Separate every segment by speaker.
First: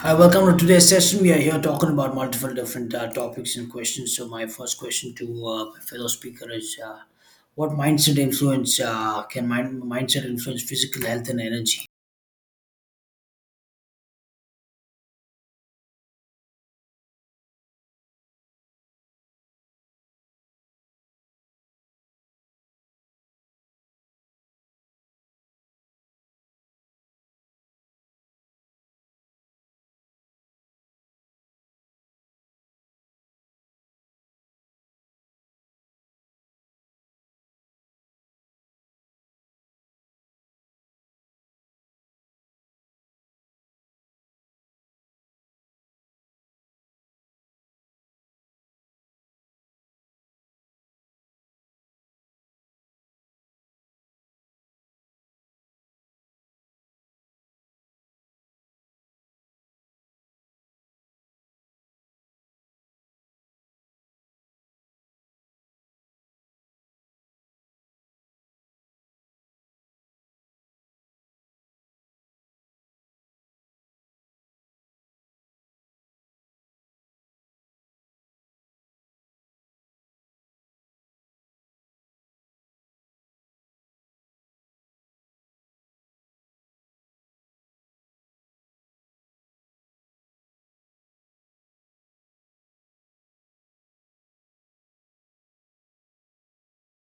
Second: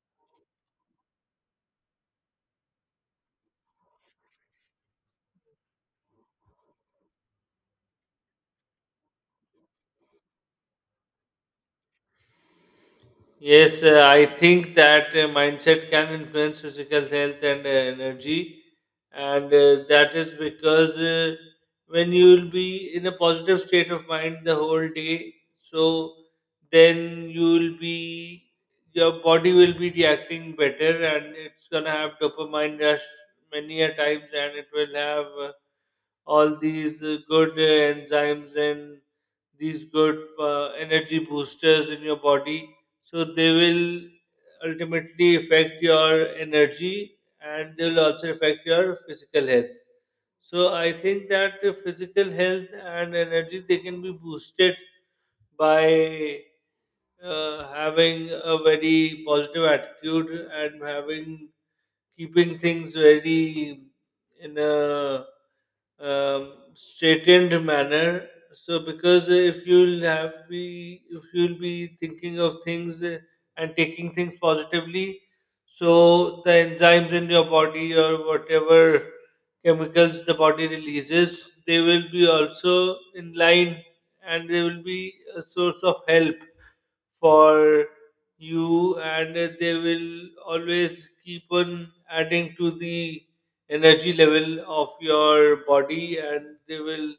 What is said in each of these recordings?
Speaker 1: Hi, welcome to today's session. We are here talking about multiple different topics and questions. So, my first question to my fellow speaker is what mindset influence can mind- mindset influence physical health and energy?
Speaker 2: Yes, I think that mindset can influence physical health and energy, and that is because when you will be in a positive state of mind the whole day, so then you will be your body will be reacting better, and it's gonna have dopamine rush many a times, and it will have all these good enzymes and these good energy boosters in your body so they will ultimately affect your energy and they will also affect your physical health so I think that the physical health and energy they can be boosted by having a very positive attitude and having keeping things very in a straightened manner. So, because if you'll have be if you'll be thinking of things and taking things positively, so the enzymes in your body or whatever chemicals the body releases, they will be also in line and they will be a source of help for you and they will always keep on adding to the energy level of your body and they will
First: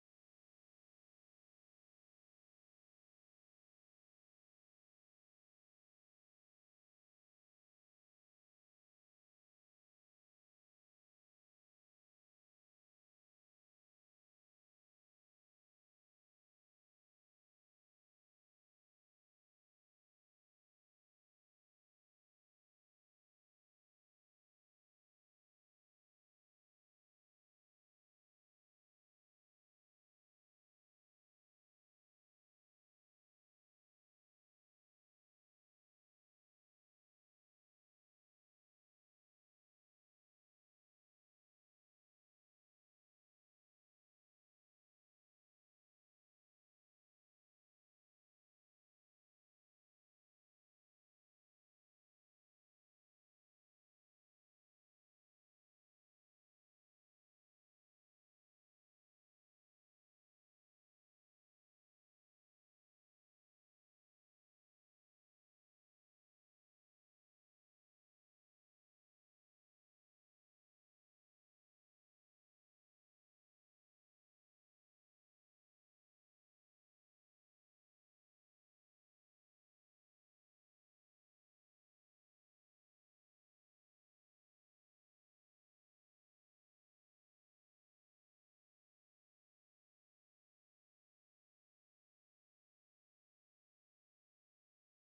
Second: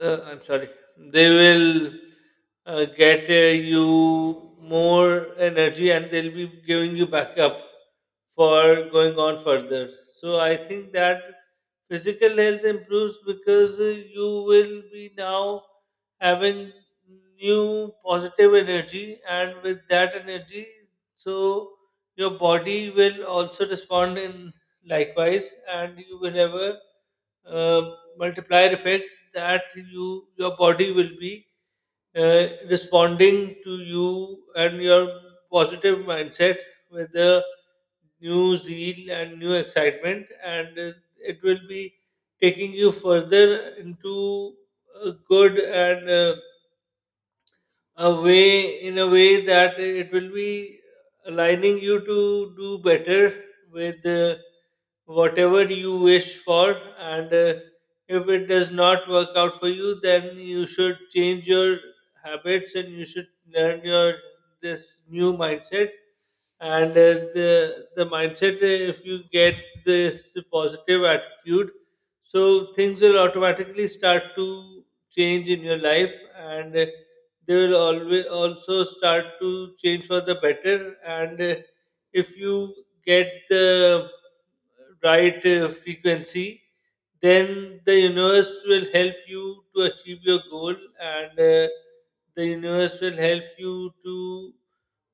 Speaker 2: I'm sorry, they will get you more energy and they'll be giving you backup for going on further. So I think that physical health improves because you will be now having new positive energy, and with that energy, so your body will also respond in likewise, and you will have a uh, multiplier effect that your body will be responding to you and your positive mindset with a new zeal and new excitement and it will be taking you further into a good and a way in a way that it will be aligning you to do better with whatever you wish for and if it does not work out for you then you should change your habits and you should learn your this new mindset and the mindset if you get this positive attitude so things will automatically start to change in your life and they will always also start to change for the better and if you get the right frequency then the universe will help you to achieve your goal and the universe will help you to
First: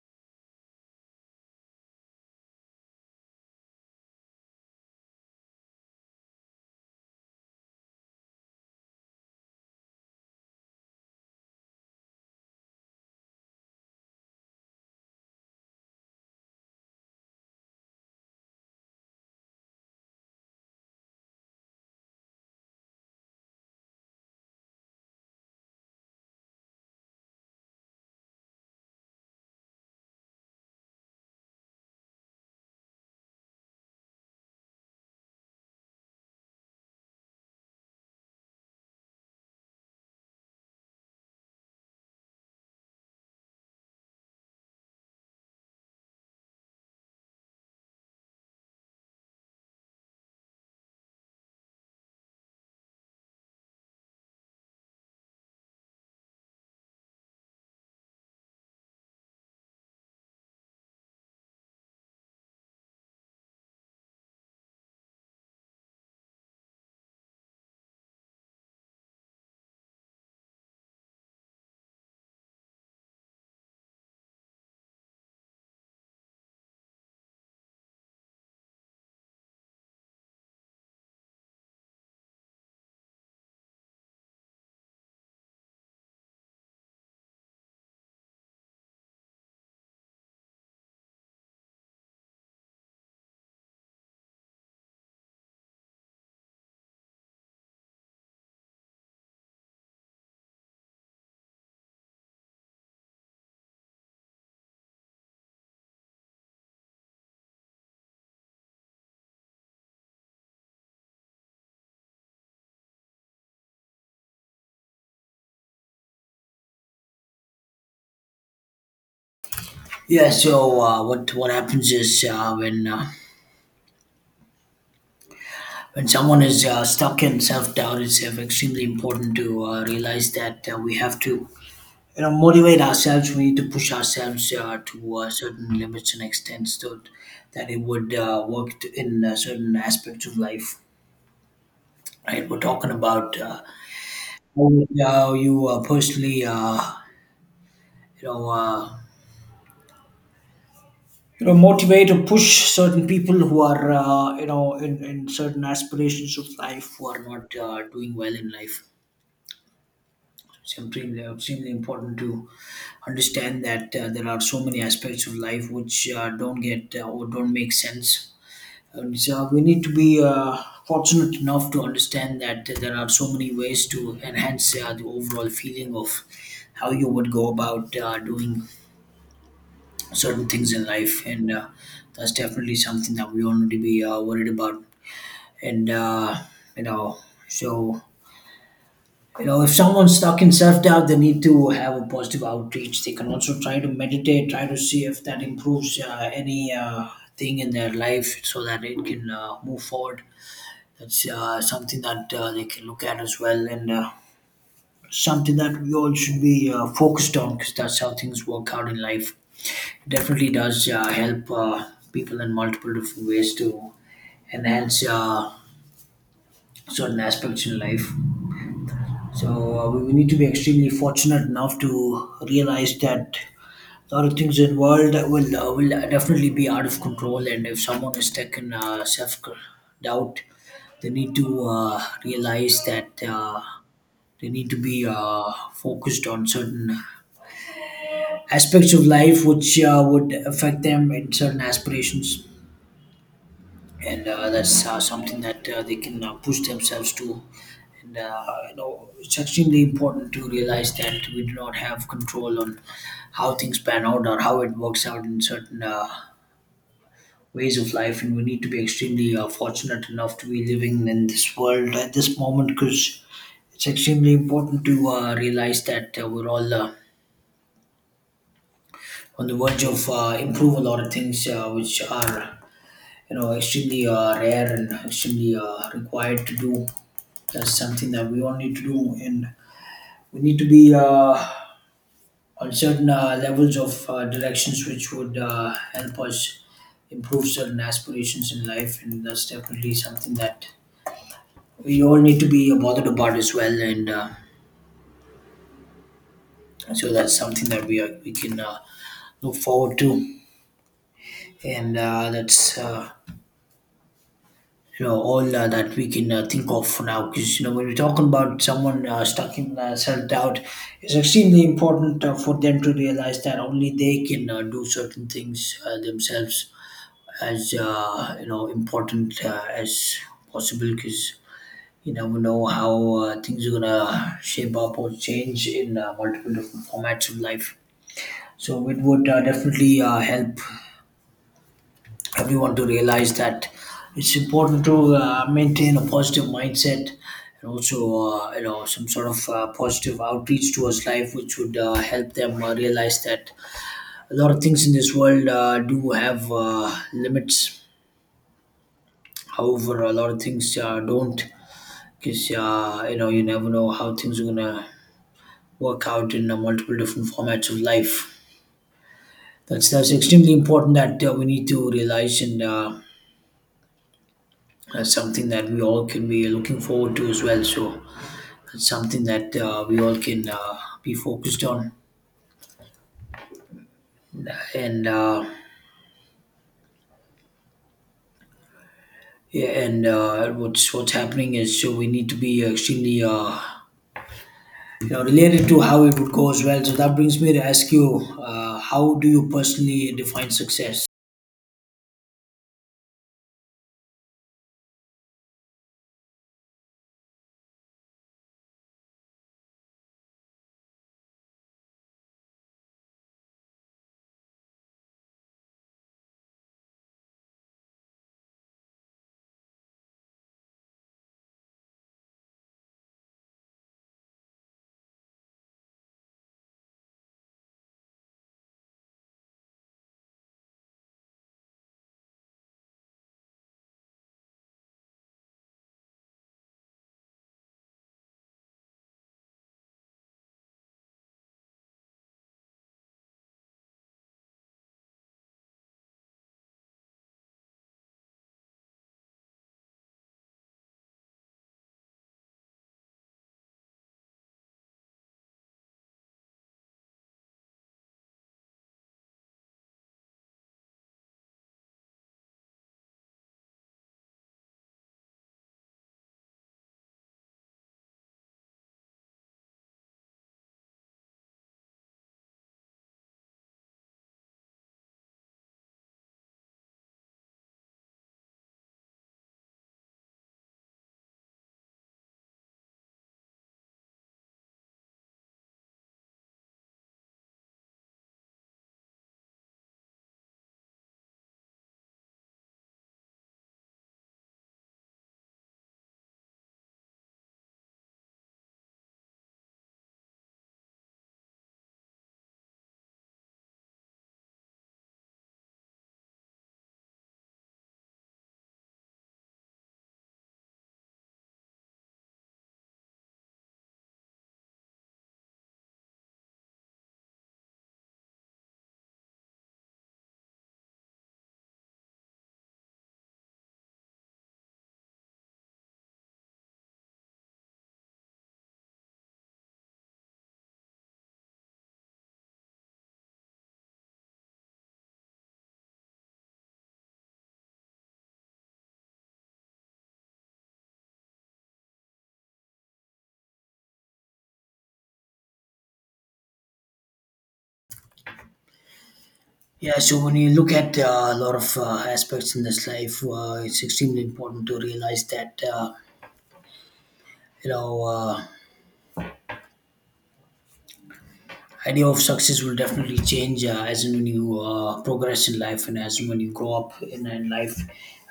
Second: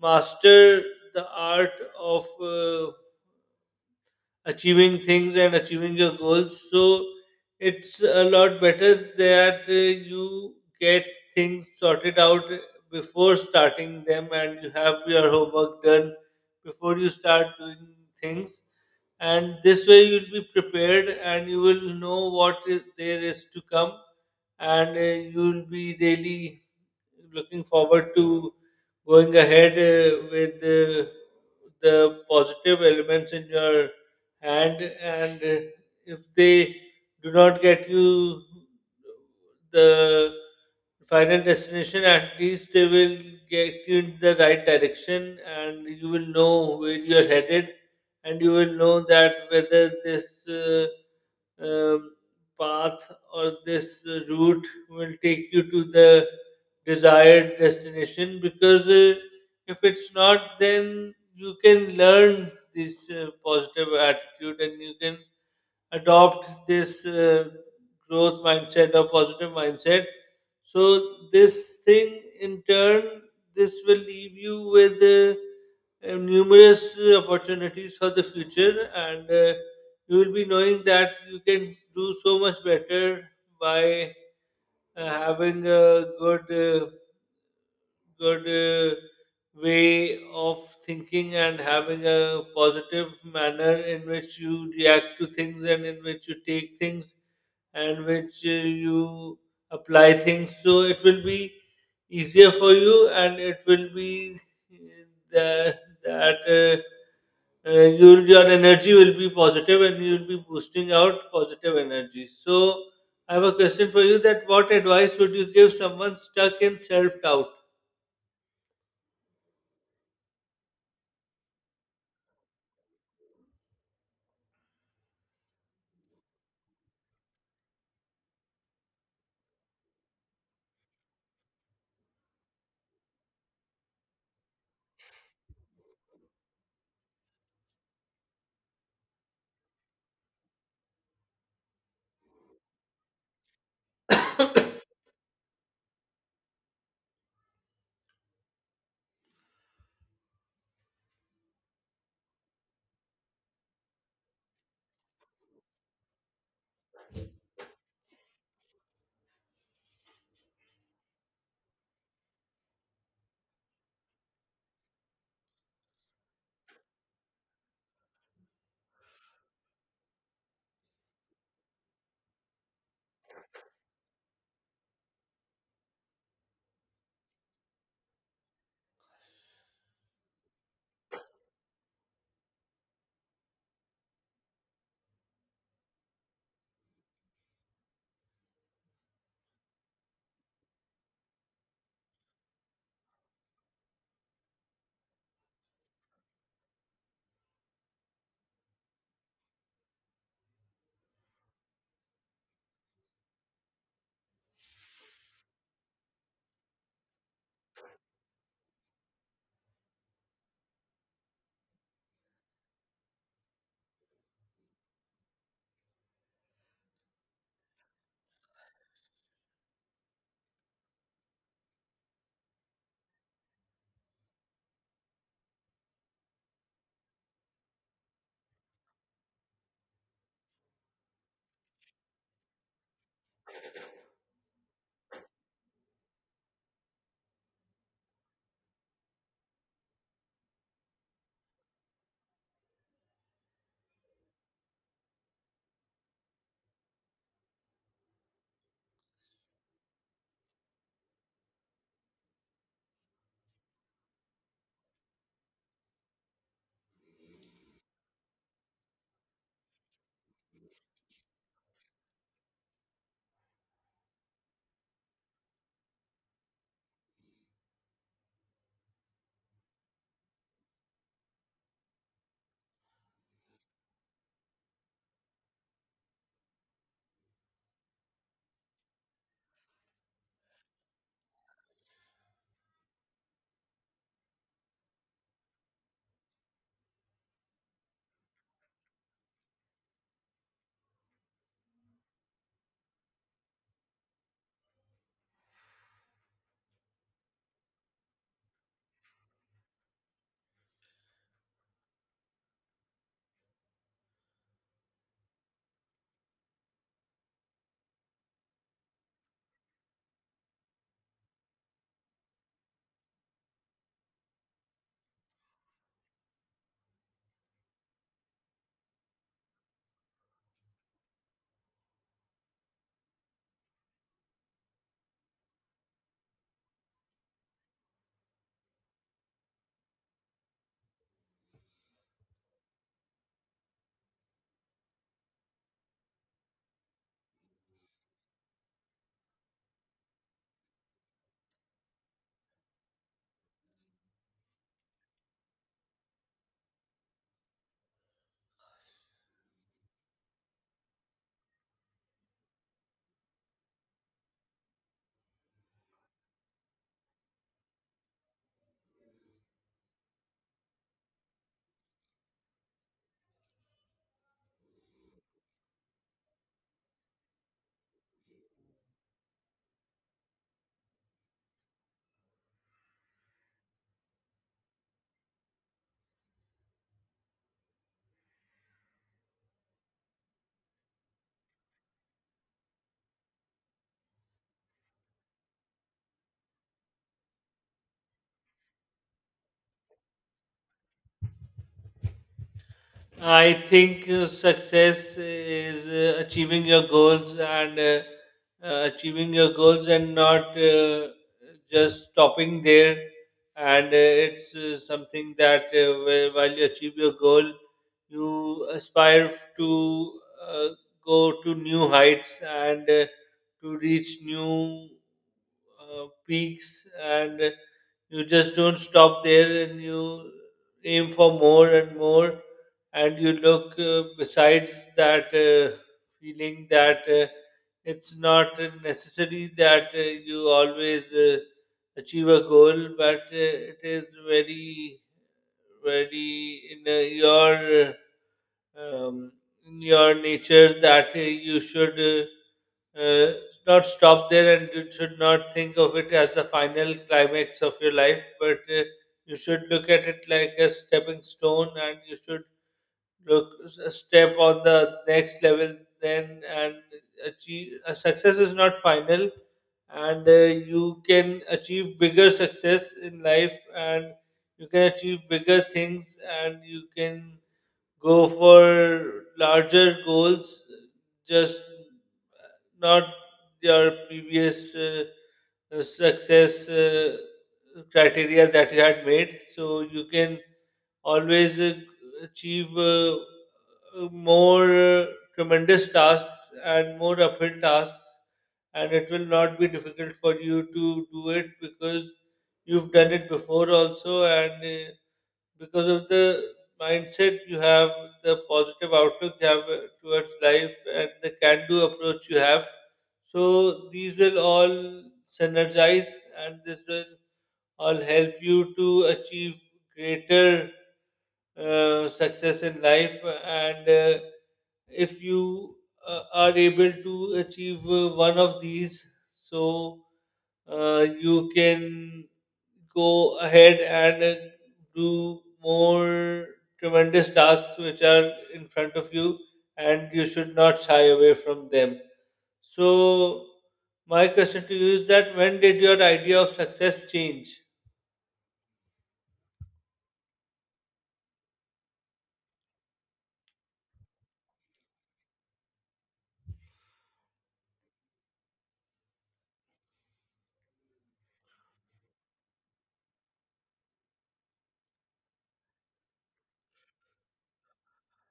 Speaker 2: master the art of achieving things and achieving your goals. So it's a lot better that you get things sorted out before starting them and you have your homework done before you start doing things. And this way you'll be prepared and you will know what is, there is to come and you'll be really looking forward to going ahead with the positive elements in your hand and if they do not get you the final destination at least they will get you in the right direction and you will know where you are headed and you will know that whether this um, path or this route will take you to the desired destination because if it's not, then you can learn this positive attitude and you can adopt this growth mindset or positive mindset. So, this thing in turn, this will leave you with numerous opportunities for the future, and you will be knowing that you can do so much better by having a good, good uh, way of thinking and having a positive manner in which you react to things and in which you take things and which you apply things. So it will be easier for you, and it will be that. uh, your energy will be positive and you will be boosting out positive energy, so I have a question for you: that what advice would you give someone stuck in self doubt?
Speaker 1: Yeah, so what happens is when someone is stuck in self doubt, it's extremely important to realize that we have to motivate ourselves. We need to push ourselves to certain limits and extents so that it would in certain aspects of life. Right? We're talking about how you personally, you know, uh, motivate or push certain people who are, in certain aspirations of life who are not doing well in life. It's extremely, extremely important to understand that there are so many aspects of life which don't get or don't make sense. And so we need to be fortunate enough to understand that there are so many ways to enhance the overall feeling of how you would go about doing certain things in life. And that's definitely something that we all need to be worried about. And, you know, so, you know, If someone's stuck in self doubt, they need to have a positive outreach. They can also try to meditate, try to see if that improves any thing in their life so that it can move forward. That's something that they can look at as well, and something that we all should be focused on because that's how things work out in life. It definitely does help people in multiple different ways to enhance certain aspects in life. So we need to be extremely fortunate enough to realize that a lot of things in the world will definitely be out of control, and if someone is stuck in self doubt, they need to realize that. They need to be focused on certain aspects of life which would affect them in certain aspirations, and that's something that they can push themselves to. And it's extremely important to realize that we do not have control on how things pan out or how it works out in certain ways of life, and we need to be extremely fortunate enough to be living in this world at this moment because it's extremely important to realize that we're all. On the verge of improve a lot of things which are extremely rare and extremely required to do. That's something that we all need to do, and we need to be on certain levels of directions which would help us improve certain aspirations in life, and that's definitely something that we all need to be bothered about as well, and so that's something that we can look forward to, and that's. You know all that we can think of now because when we are talking about someone stuck in self-doubt, it's extremely important for them to realize that only they can do certain things themselves as important as possible because you never know how things are gonna shape up or change in multiple different formats of life, so it would definitely help everyone to realize that it's important to maintain a positive mindset and also some sort of positive outreach towards life which would help them realize that a lot of things in this world do have limits, however a lot of things don't, because you never know how things are gonna work out in multiple different formats of life. That's extremely important that we need to realize, and that's something that we all can be looking forward to as well. So that's something that we all can be focused on. And uh, and what's happening is so we need to be extremely related to how it would go as well. So that brings me to ask you, how do you personally define success?
Speaker 2: I think success is achieving your goals and achieving your goals and not just stopping there. And it's something that while you achieve your goal, you aspire to uh, go to new heights and to reach new peaks. And you just don't stop there and you aim for more and more and you look besides that feeling that it's not necessary that you always achieve a goal but it is very very in your uh, um, in your nature that you should uh, not stop there and you should not think of it as the final climax of your life but you should look at it like a stepping stone and you should step on the next level then and achieve success is not final and you can achieve bigger success in life and you can achieve bigger things and you can go for larger goals just not your previous success criteria that you had made so you can always achieve more tremendous tasks and more uphill tasks, and it will not be difficult for you to do it because you've done it before also, and uh, because of the mindset you have, the positive outlook you have towards life, and the can do approach you have. So, these will all synergize and this will all help you to achieve greater success in life and if you are able to achieve one of these, so you can go ahead and do more tremendous tasks which are in front of you, and you should not shy away from them. So, my question to you is: that when did your idea of success change?
Speaker 1: Yeah, so when you look at a lot of aspects in this life, it's extremely important to realize that you know. Uh, idea of success will definitely change as and when you progress in life and as and when you grow up in life,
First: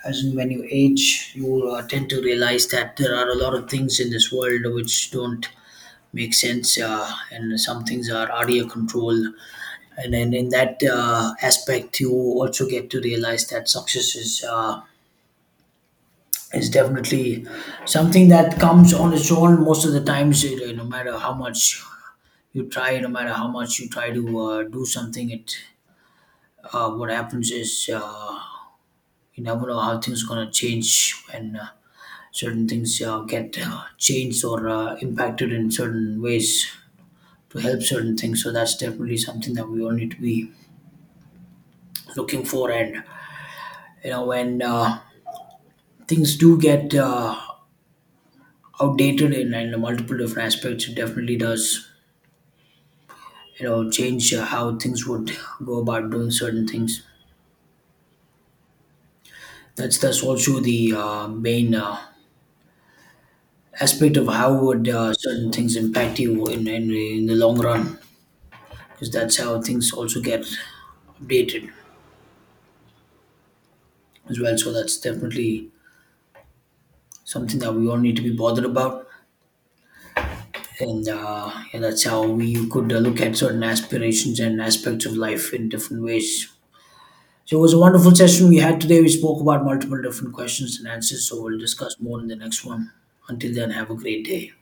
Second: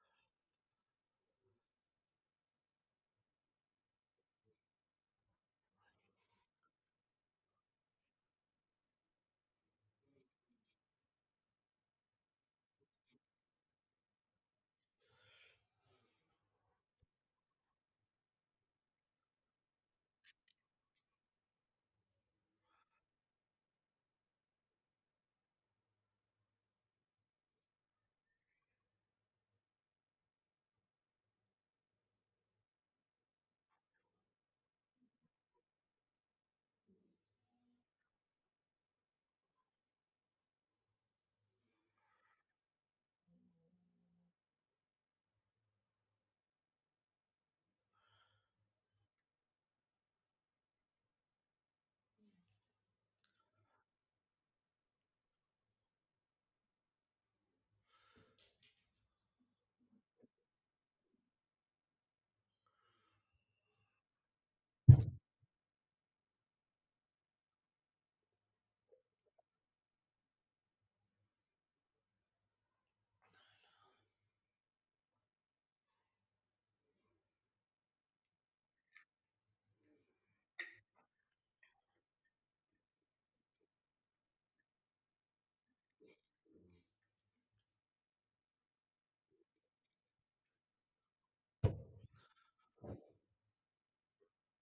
Speaker 1: as and when you age you will tend to realize that there are a lot of things in this world which don't make sense, and some things are out of your control, and then in that aspect you also get to realize that success is definitely something that comes on its own most of the times, no matter how much you try, no matter how much you try to do something it what happens is you never know how things going to change when certain things get changed or impacted in certain ways to help certain things, so that's definitely something that we all need to be looking for. And when things do get outdated in multiple different aspects, it definitely does change how things would go about doing certain things. That's also the main aspect of how would certain things impact you in the long run, because that's how things also get updated as well. So that's definitely something that we all need to be bothered about, and yeah, that's how we could look at certain aspirations and aspects of life in different ways. So it was a wonderful session we had today. We spoke about multiple different questions and answers. So we'll discuss more in the next one. Until then, have a great day.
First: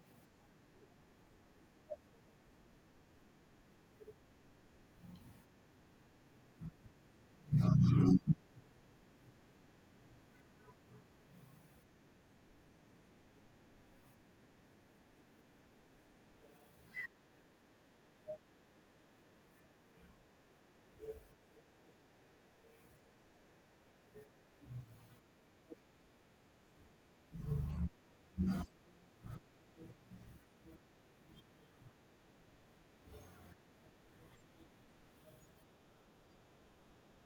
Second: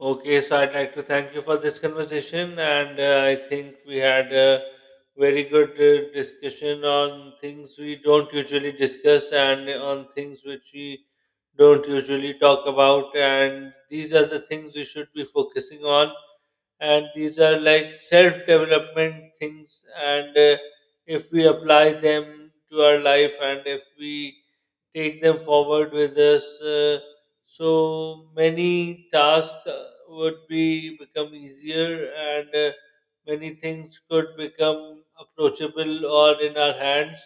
Speaker 2: Okay, so I'd like to thank you for this conversation, and I think we had a very good discussion on things we don't usually discuss and on things which we don't usually talk about. And these are the things we should be focusing on, and these are like self development things. And if we apply them to our life, and if we take them forward with us, so many tasks would be become easier, and many things could become approachable or in our hands.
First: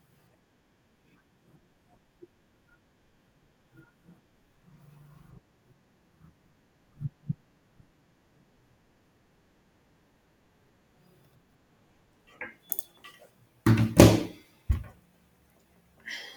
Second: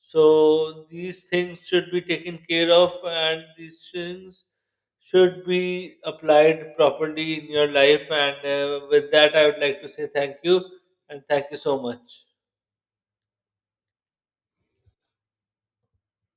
Speaker 2: So these things should be taken care of, and these things should be applied properly in your life. And with that, I would like to say thank you and thank you so much.